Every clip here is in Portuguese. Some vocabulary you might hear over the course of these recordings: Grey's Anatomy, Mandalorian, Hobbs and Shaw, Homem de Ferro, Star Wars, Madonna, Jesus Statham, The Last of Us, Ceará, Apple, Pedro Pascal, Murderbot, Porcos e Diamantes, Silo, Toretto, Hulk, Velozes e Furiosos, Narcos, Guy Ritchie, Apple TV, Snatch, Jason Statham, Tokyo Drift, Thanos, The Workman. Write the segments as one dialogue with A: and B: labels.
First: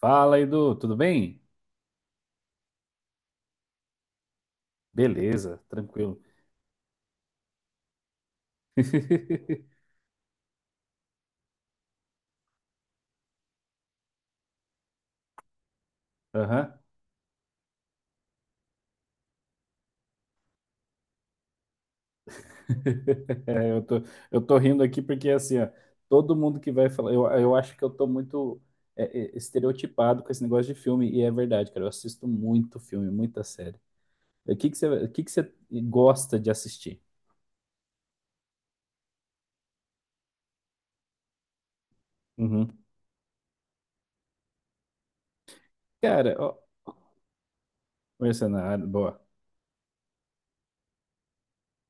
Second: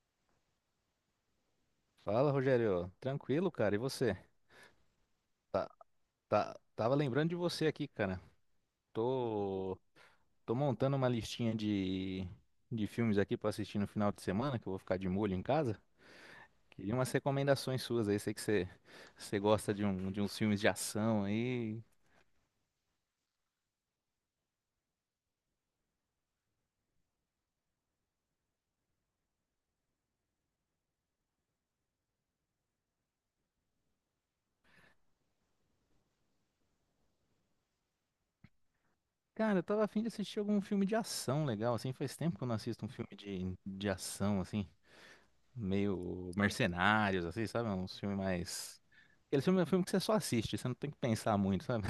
A: Fala, Edu, tudo bem?
B: Fala, Rogério. Tranquilo, cara. E você?
A: Beleza, tranquilo.
B: Tá, tava lembrando de você aqui, cara. Tô, tô montando uma listinha de filmes aqui pra assistir no final de semana, que eu vou ficar de molho em casa.
A: Aham.
B: Queria umas recomendações suas aí. Sei que você gosta de uns filmes de ação aí.
A: Eu tô, eu tô rindo aqui porque, assim, ó, todo mundo que vai falar, eu acho que eu tô muito é, estereotipado com esse negócio de filme, e é verdade, cara, eu assisto muito filme, muita série. O que que você gosta de assistir?
B: Cara, eu tava afim de assistir algum filme de ação legal, assim. Faz tempo que eu não
A: Uhum.
B: assisto um filme de ação, assim. Meio
A: Cara, ó,
B: mercenários, assim, sabe? Um filme mais.
A: Mercenário, boa.
B: Aquele filme é um filme que você só assiste, você não tem que pensar muito, sabe?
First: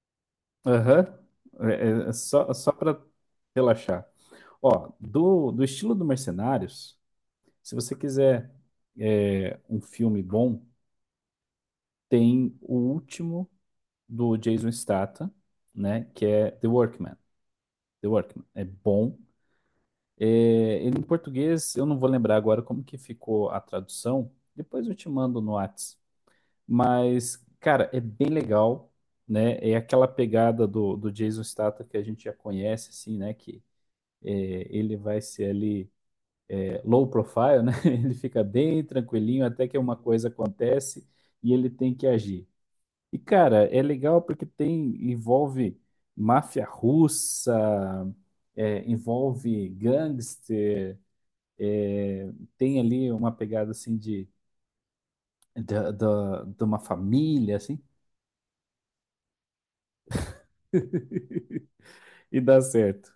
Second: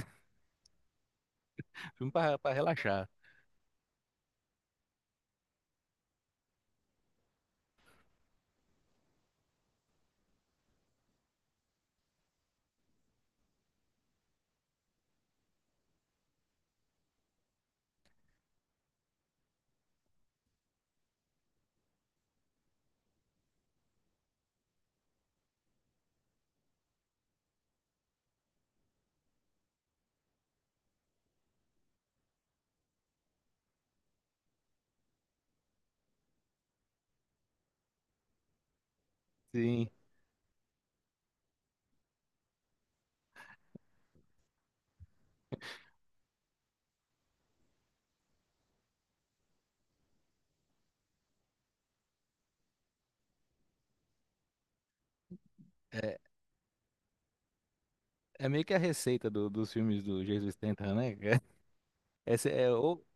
A: Aham. É,
B: Filme
A: é,
B: pra,
A: só,
B: pra
A: só pra
B: relaxar.
A: relaxar. Ó, do estilo do Mercenários. Se você quiser um filme bom, tem o último do Jason Statham, né? Que é The Workman. The Workman é bom. É, ele em português, eu não vou lembrar agora como que ficou a tradução. Depois eu te mando no Whats. Mas, cara, é bem legal, né? É aquela pegada do Jason Statham que a gente já conhece, assim, né? Que é, ele vai ser ali low profile, né? Ele fica bem tranquilinho até que
B: Sim.
A: uma coisa acontece e ele tem que agir. E cara, é legal porque tem envolve máfia russa, envolve gangster, é, tem ali uma pegada assim de,
B: É,
A: de uma família assim
B: é meio que a receita dos filmes do Jesus Statham, né?
A: e
B: Esse
A: dá
B: é, o-
A: certo.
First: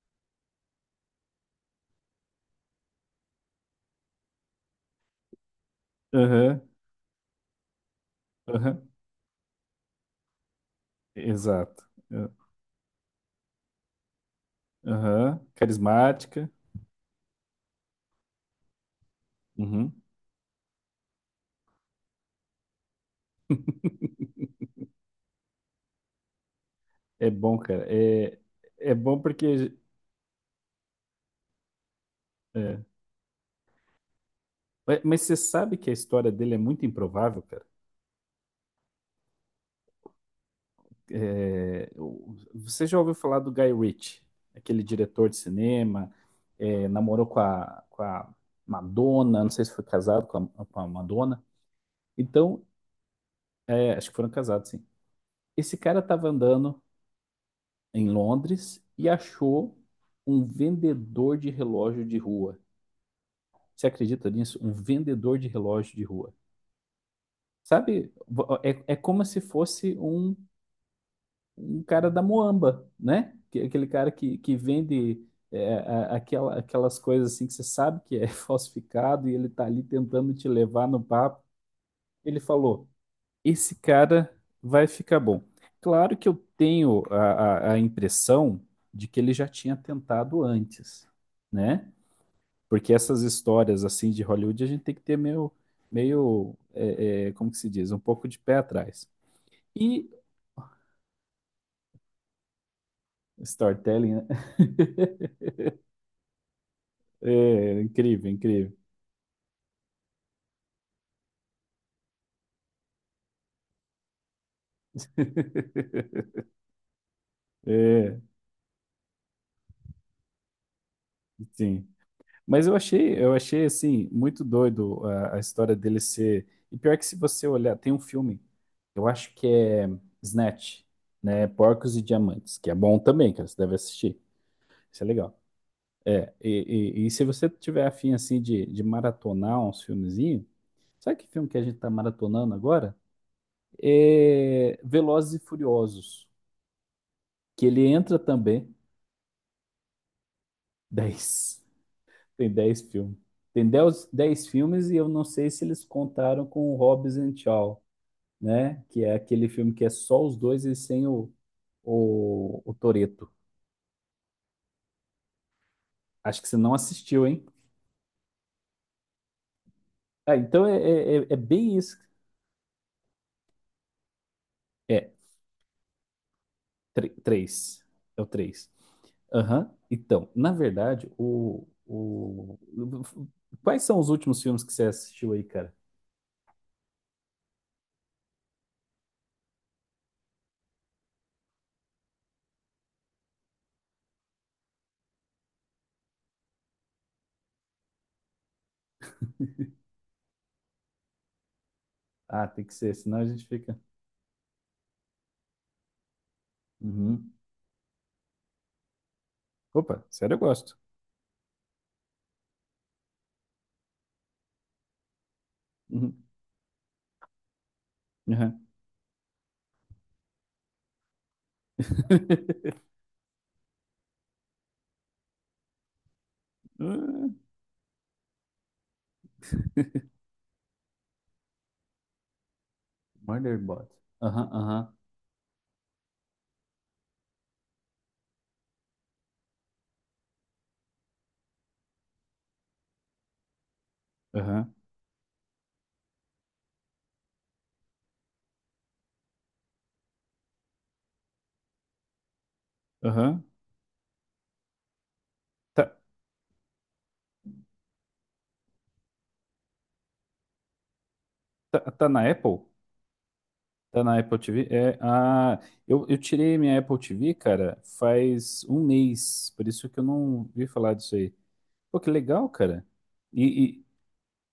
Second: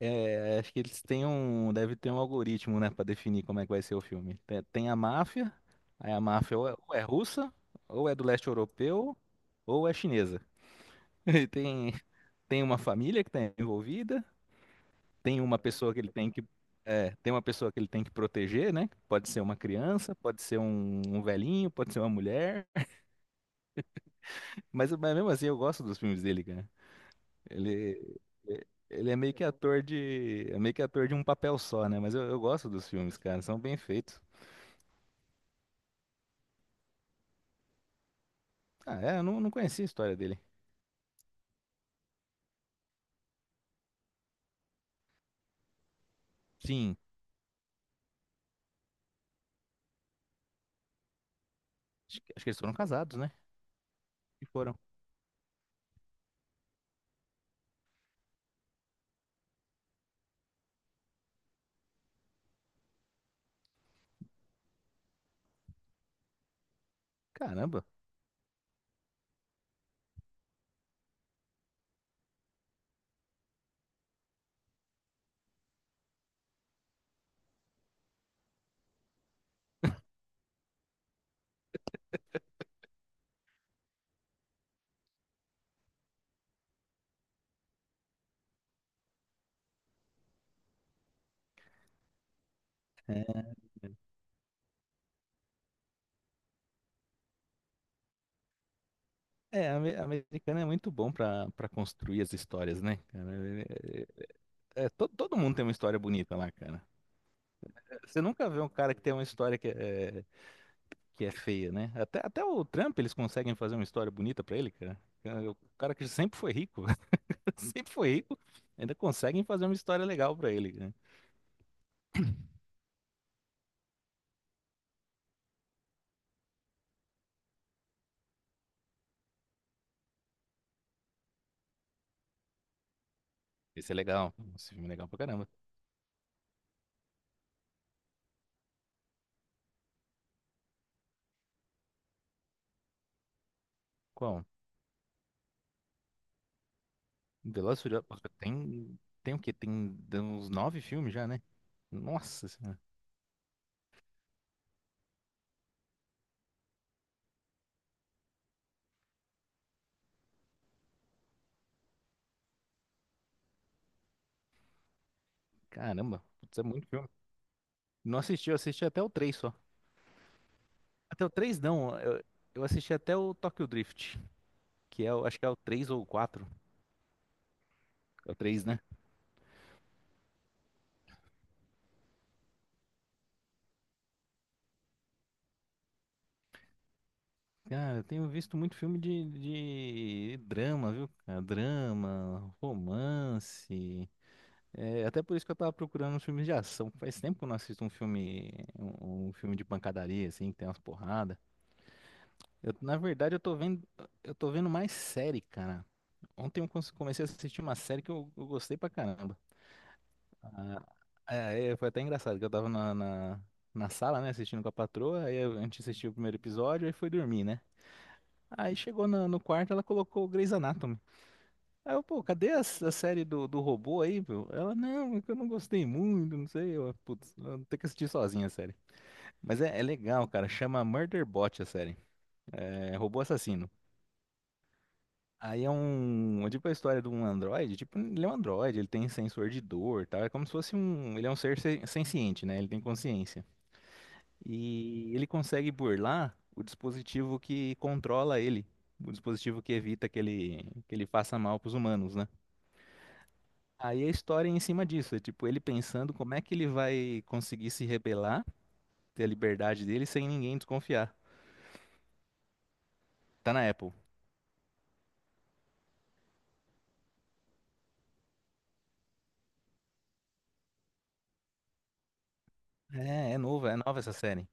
B: é, Acho que eles têm um, deve ter um algoritmo, né, pra definir como é que vai ser o filme. Tem a máfia, aí a máfia
A: Aham,
B: ou é russa, ou é do leste
A: aham,
B: europeu, ou é chinesa. E
A: exato.
B: tem uma família que está envolvida,
A: Aham,
B: tem uma pessoa que ele tem que
A: carismática.
B: tem uma pessoa que ele tem que proteger, né? Pode ser uma
A: Uhum.
B: criança, pode ser um velhinho, pode ser uma mulher. Mas mesmo assim, eu gosto dos filmes dele.
A: É bom, cara.
B: Ele,
A: É, é
B: ele é
A: bom
B: meio que
A: porque
B: ator de um papel só, né? Mas eu gosto
A: é,
B: dos filmes, cara, são bem feitos.
A: Ué, mas você sabe que a história dele é muito improvável, cara?
B: Ah, é, eu não conhecia a história dele.
A: Você já ouviu falar do Guy Ritchie, aquele diretor de cinema,
B: Sim,
A: namorou com a Madonna, não sei se foi casado com a Madonna.
B: acho que eles
A: Então,
B: foram casados, né?
A: acho que foram
B: E
A: casados,
B: foram.
A: sim. Esse cara estava andando em Londres e achou um vendedor de relógio de rua. Você acredita nisso? Um vendedor de relógio de rua.
B: Caramba.
A: Sabe, como se fosse um cara da Moamba, né? Aquele cara que vende aquelas coisas assim que você sabe que é falsificado e ele tá ali tentando te levar no papo. Ele falou: esse cara vai ficar bom. Claro que eu tenho a impressão de que ele já tinha tentado antes, né? Porque essas
B: É,
A: histórias assim de Hollywood a gente tem que ter meio como que se diz, um pouco de pé atrás.
B: é,
A: E
B: americano é muito bom pra construir as histórias, né, cara?
A: storytelling, né?
B: É, é, é, todo mundo tem uma história bonita lá, cara.
A: É,
B: Você
A: incrível,
B: nunca vê um
A: incrível.
B: cara que tem uma história que é feia, né? Até o Trump eles conseguem fazer uma história bonita pra ele, cara. É, o cara que sempre foi rico, sempre foi
A: É,
B: rico. Ainda conseguem fazer uma história legal pra ele, né?
A: sim. Mas eu achei assim muito doido a história dele ser. E pior que se você olhar, tem um filme, eu acho que é Snatch, né? Porcos e Diamantes, que é bom também, cara. Você deve
B: Esse é
A: assistir.
B: legal. Esse filme é
A: Isso é
B: legal pra
A: legal.
B: caramba.
A: É, e se você tiver afim assim de maratonar uns filmezinhos, sabe que filme que a gente tá maratonando agora?
B: Qual?
A: É Velozes e Furiosos, que
B: Velozes e
A: ele
B: Furiosos. Pô,
A: entra também
B: tem o quê? Tem uns nove filmes já, né?
A: 10.
B: Nossa
A: Tem
B: senhora.
A: 10 filmes. Tem 10 10 filmes e eu não sei se eles contaram com o Hobbs and Shaw, né? Que é aquele filme que é só os dois e sem o Toretto.
B: Caramba.
A: Acho que você
B: Putz, é
A: não
B: muito filme.
A: assistiu, hein?
B: Não assisti, eu assisti até o 3 só.
A: Ah, então
B: Até o
A: é
B: 3
A: bem isso.
B: não. Eu assisti até o Tokyo Drift,
A: É,
B: acho que é o três ou o 4.
A: três. É o
B: É o três,
A: 3.
B: né?
A: Aham. Então, na verdade, o... Quais são os últimos filmes que você assistiu aí, cara?
B: Cara, eu tenho visto muito filme de drama, viu? Cara? Drama, romance. É, até por isso que eu tava procurando uns filmes de ação. Faz tempo que eu não assisto um filme de pancadaria, assim, que tem umas porradas.
A: Ah, tem que
B: Eu,
A: ser,
B: na
A: senão a
B: verdade, eu
A: gente
B: tô
A: fica...
B: vendo, eu tô vendo mais série, cara. Ontem eu comecei a
A: Uhum.
B: assistir uma série que eu gostei pra caramba.
A: Opa, sério, eu gosto.
B: Ah, é, foi até engraçado, que eu tava na sala, né, assistindo com a patroa, aí a gente assistiu o
A: Uhum.
B: primeiro episódio, aí foi dormir, né?
A: Uhum.
B: Aí chegou no quarto, ela colocou o Grey's Anatomy. Aí eu, pô, cadê a, s- a série do robô aí, meu? Ela, não, é que eu não gostei muito, não sei. Eu, putz,
A: Hum,
B: eu vou ter que assistir sozinha a série. Mas é legal, cara. Chama Murderbot a série. É, robô assassino.
A: Murderbot. Aham, aham,
B: Aí é um. É tipo a história de um androide. Tipo, ele é um androide, ele tem sensor de dor e tal. É como se fosse um. Ele é um ser senciente, né? Ele tem consciência.
A: aham,
B: E ele consegue burlar o dispositivo que controla ele. O dispositivo que evita que ele faça mal pros humanos, né?
A: aham.
B: Aí a história é em cima disso, é tipo ele
A: Tá,
B: pensando como é que ele vai conseguir se rebelar, ter a liberdade dele sem ninguém desconfiar.
A: tá, tá na Apple?
B: Tá na Apple.
A: Tá na Apple TV? Eu tirei minha Apple TV, cara, faz um mês, por isso que eu não vi falar disso aí. Pô, que legal, cara.
B: É, é nova, é
A: E
B: nova essa série.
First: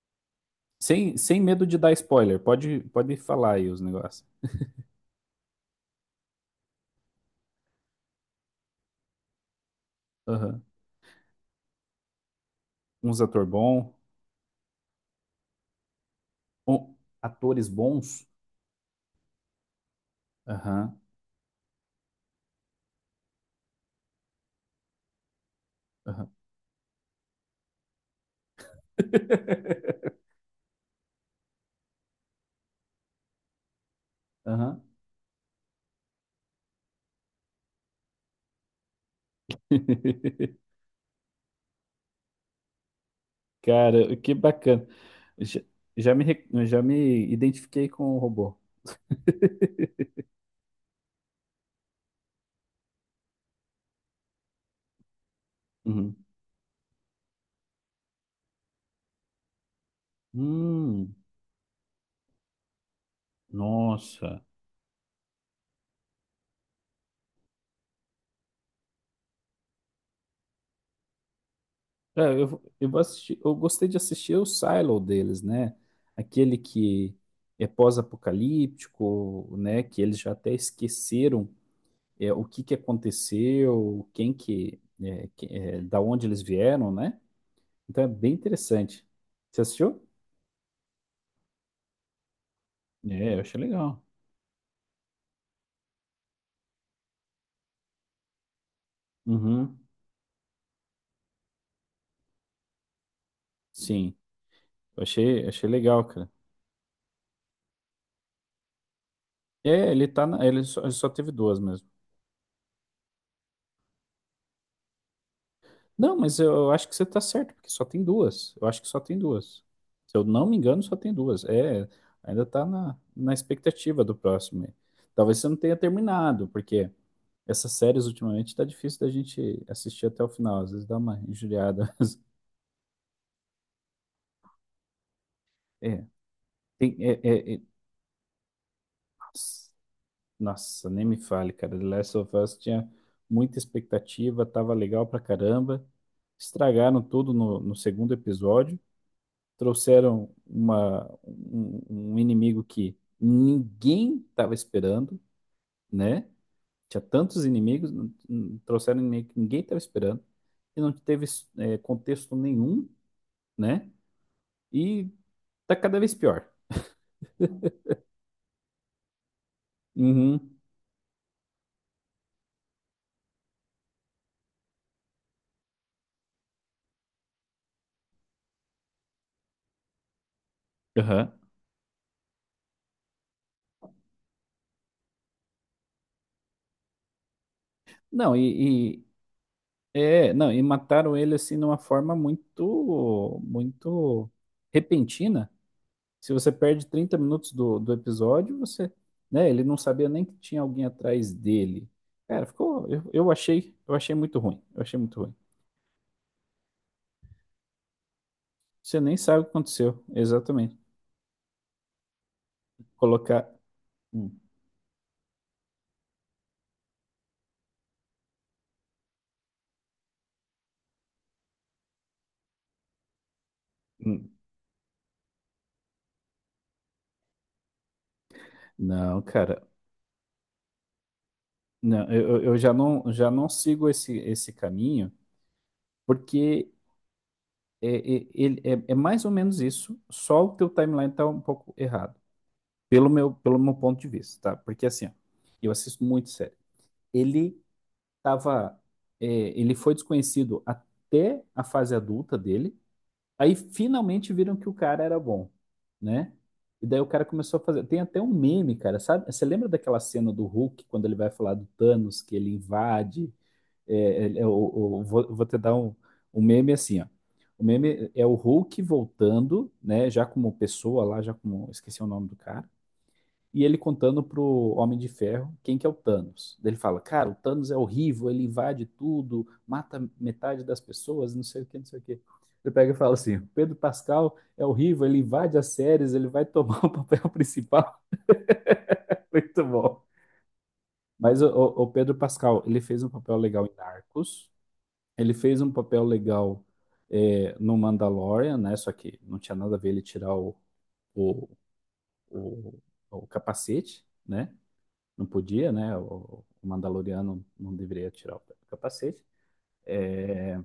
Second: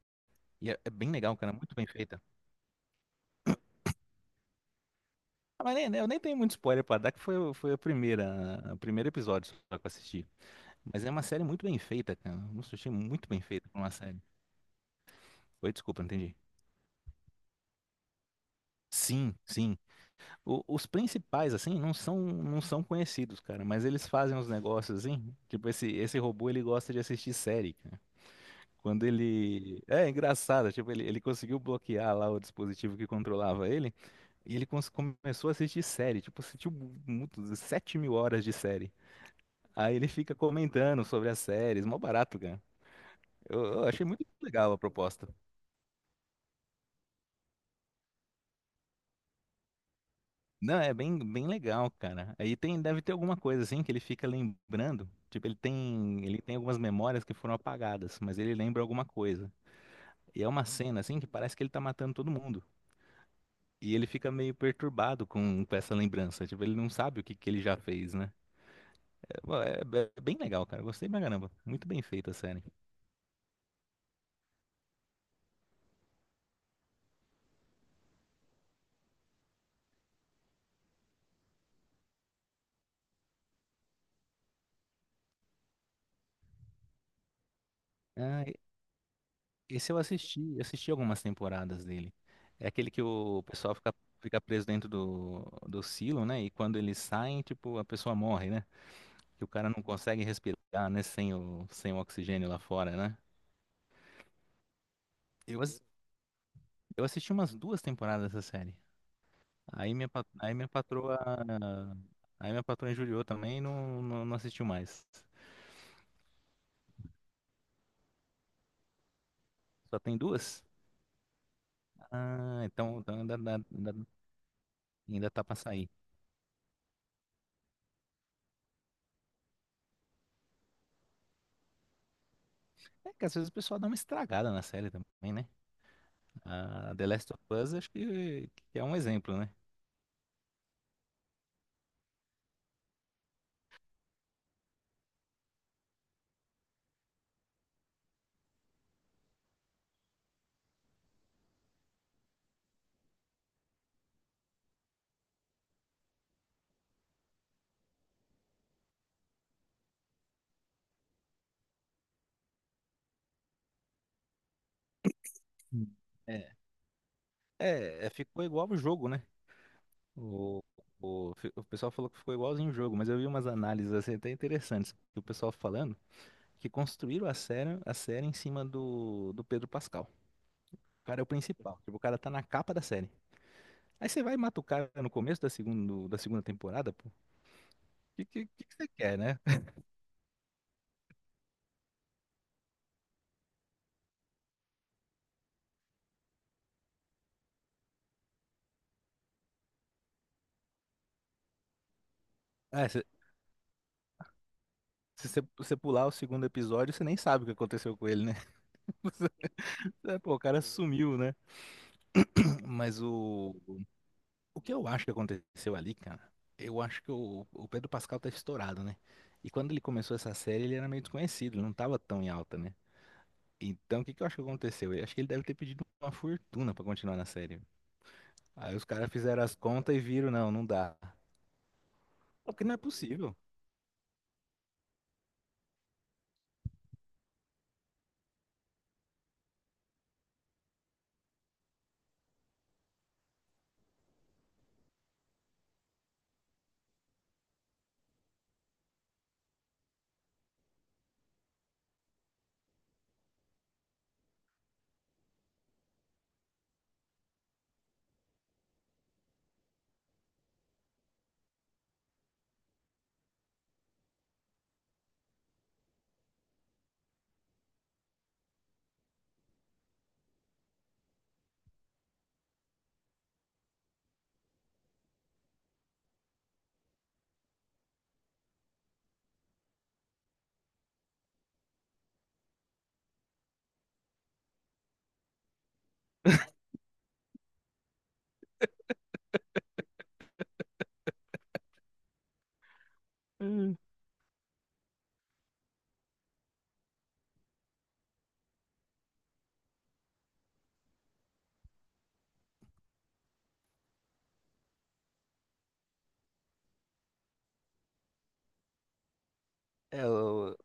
B: E é bem
A: sem,
B: legal,
A: sem
B: cara,
A: medo
B: muito
A: de
B: bem
A: dar
B: feita.
A: spoiler, pode falar aí os negócios.
B: Ah, mas nem, né, eu nem tenho muito spoiler pra dar, que foi a primeira, o primeiro episódio só que eu assisti.
A: Aham.
B: Mas é uma série muito bem feita, cara. Nossa, eu achei
A: Uns
B: muito bem
A: ator
B: feita pra uma
A: bom,
B: série. Oi, desculpa, não entendi.
A: um- atores bons.
B: Sim, sim. Os
A: Aham,
B: principais, assim, não são conhecidos, cara, mas eles fazem uns negócios, assim. Tipo, esse
A: aham,
B: robô, ele gosta de assistir série. Quando ele. É engraçado, tipo, ele conseguiu bloquear lá o dispositivo que controlava ele, e ele
A: aham.
B: começou a assistir série, tipo, assistiu muito, 7 mil horas de série. Aí ele fica comentando sobre as séries, mó barato, cara. Eu achei
A: Cara,
B: muito
A: que
B: legal a
A: bacana.
B: proposta.
A: Já, já me identifiquei com o robô.
B: Não, é bem legal, cara. Aí tem, deve ter alguma coisa assim que ele fica lembrando. Tipo, ele
A: Uhum.
B: tem, ele tem algumas memórias que foram apagadas, mas ele lembra alguma coisa. E é uma cena
A: Hum,
B: assim que parece que ele tá matando todo mundo. E ele fica
A: nossa.
B: meio perturbado com essa lembrança. Tipo, ele não sabe o que, que ele já fez, né? É, bom, é bem legal, cara. Eu gostei pra caramba. Muito bem
A: É,
B: feita a
A: eu,
B: série.
A: vou- eu vou assistir, eu gostei de assistir o Silo deles, né? Aquele que é pós-apocalíptico, né? Que eles já até esqueceram o que que aconteceu, quem que, da onde eles vieram, né? Então é bem
B: Ah,
A: interessante. Você
B: esse eu
A: assistiu?
B: assisti. Eu assisti algumas temporadas dele. É aquele que
A: É, eu
B: o
A: achei
B: pessoal fica,
A: legal.
B: fica preso dentro do silo, né? E quando eles saem, tipo, a pessoa morre, né? Que o cara
A: Uhum,
B: não consegue respirar, né? Sem o oxigênio lá fora, né?
A: sim, eu achei,
B: Eu,
A: achei
B: as-
A: legal, cara.
B: eu assisti umas duas temporadas dessa série.
A: É,
B: Aí
A: ele
B: minha,
A: tá
B: pa-
A: na,
B: aí minha
A: ele só
B: patroa,
A: teve duas mesmo.
B: aí minha patroa injuriou também e não assistiu mais.
A: Não, mas eu acho que você tá certo, porque só tem duas. Eu acho que só tem duas.
B: Só
A: Se
B: tem
A: eu não me
B: duas?
A: engano, só tem duas. É, ainda
B: Ah,
A: tá na,
B: então
A: na expectativa do próximo aí.
B: ainda
A: Talvez
B: tá
A: você não
B: pra
A: tenha
B: sair.
A: terminado, porque essas séries ultimamente tá difícil da gente assistir até o final. Às vezes dá uma injuriada.
B: É que às vezes o pessoal dá uma estragada na série também, né?
A: É,
B: A
A: tem,
B: The
A: é,
B: Last of
A: é, é-
B: Us, acho que é um exemplo, né?
A: Nossa, nossa, nem me fale, cara. The Last of Us tinha muita expectativa, tava legal pra caramba. Estragaram tudo no segundo episódio. Trouxeram um inimigo que ninguém estava esperando, né? Tinha tantos inimigos, trouxeram um inimigo que ninguém estava esperando, e não teve contexto nenhum, né? E tá
B: Sim.
A: cada vez pior.
B: É, é, é, ficou igual o jogo, né?
A: Uhum,
B: O, o pessoal falou que ficou igualzinho o jogo, mas eu vi umas análises assim, até interessantes, que o pessoal falando que construíram a série, em cima do Pedro Pascal. O cara é o
A: aham.
B: principal. Tipo, o cara tá na capa da série. Aí você vai e mata o cara no começo da segunda temporada, pô. Que,
A: Não,
B: que, que que você quer, né?
A: não, e mataram ele assim de uma forma muito, muito repentina. Se você perde 30 minutos do episódio, você, né, ele não sabia nem que tinha alguém atrás dele. Cara, ficou,
B: Ah, se,
A: eu achei muito ruim, eu achei muito
B: se
A: ruim.
B: você pular o segundo episódio, você nem sabe o que aconteceu com ele, né?
A: Você nem sabe o que aconteceu,
B: Pô, o cara
A: exatamente.
B: sumiu, né? Mas
A: Colocar,
B: o,
A: Hum,
B: o que eu acho que aconteceu ali, cara, eu acho que o Pedro Pascal tá estourado, né? E quando ele começou essa série, ele era meio desconhecido, ele não tava tão em alta, né? Então, o que que eu
A: hum.
B: acho que aconteceu? Eu acho que ele deve ter pedido uma fortuna pra continuar na série. Aí os caras
A: Não,
B: fizeram as
A: cara,
B: contas e viram, não, não dá.
A: não, eu
B: Porque
A: já
B: não é
A: não, já
B: possível.
A: não sigo esse caminho, porque mais ou menos isso, só o teu timeline tá um pouco errado, pelo meu ponto de vista, tá? Porque assim, ó, eu assisto muito série. Ele tava, Ele foi desconhecido até a fase adulta dele. Aí finalmente viram que o cara era bom, né? E daí o cara começou a fazer. Tem até um meme, cara. Sabe? Você lembra daquela cena do Hulk quando ele vai falar do Thanos, que ele invade? É, ele- é o- vou te dar um meme assim, ó. O meme é o Hulk voltando, né? Já como pessoa lá, já como. Esqueci o nome do cara e ele contando pro Homem de Ferro quem que é o Thanos. Daí ele fala, cara, o Thanos é horrível, ele invade tudo, mata metade das pessoas, não sei o que, não sei o que. Ele pega e fala assim, o Pedro Pascal é horrível, ele invade as séries, ele vai tomar o papel principal. Muito bom. Mas o Pedro Pascal, ele fez um papel legal em Narcos, ele fez um papel legal no Mandalorian, né? Só que não tinha nada a ver ele tirar o, o, o capacete, né? Não podia, né? O Mandaloriano não deveria tirar o capacete.
B: É, o,
A: É,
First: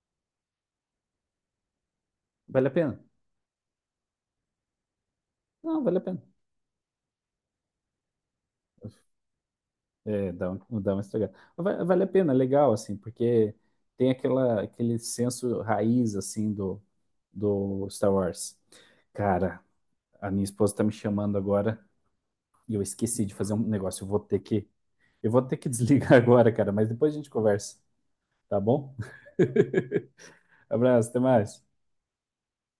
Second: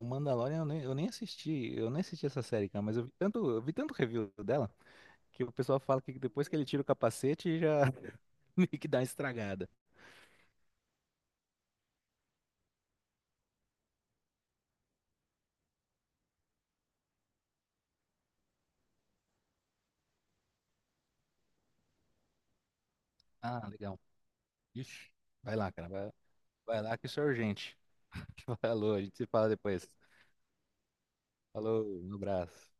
B: o Mandalorian eu nem assisti essa
A: vale
B: série,
A: a
B: cara, mas
A: pena?
B: eu vi tanto review dela que o pessoal
A: Não, vale a
B: fala que
A: pena.
B: depois que ele tira o capacete já meio que dá uma estragada.
A: Dá uma estragada. Mas vale a pena, é legal, assim, porque tem aquele senso raiz, assim, do Star Wars. Cara, a minha esposa tá me chamando agora e eu esqueci de fazer um
B: Ah, legal.
A: negócio. Eu vou ter que,
B: Ixi.
A: eu vou ter
B: Vai
A: que
B: lá, cara, vai,
A: desligar agora, cara,
B: vai
A: mas
B: lá que
A: depois a
B: isso é
A: gente
B: urgente.
A: conversa, tá bom?
B: Falou, a gente se fala depois.
A: Abraço, até mais.
B: Falou, um abraço.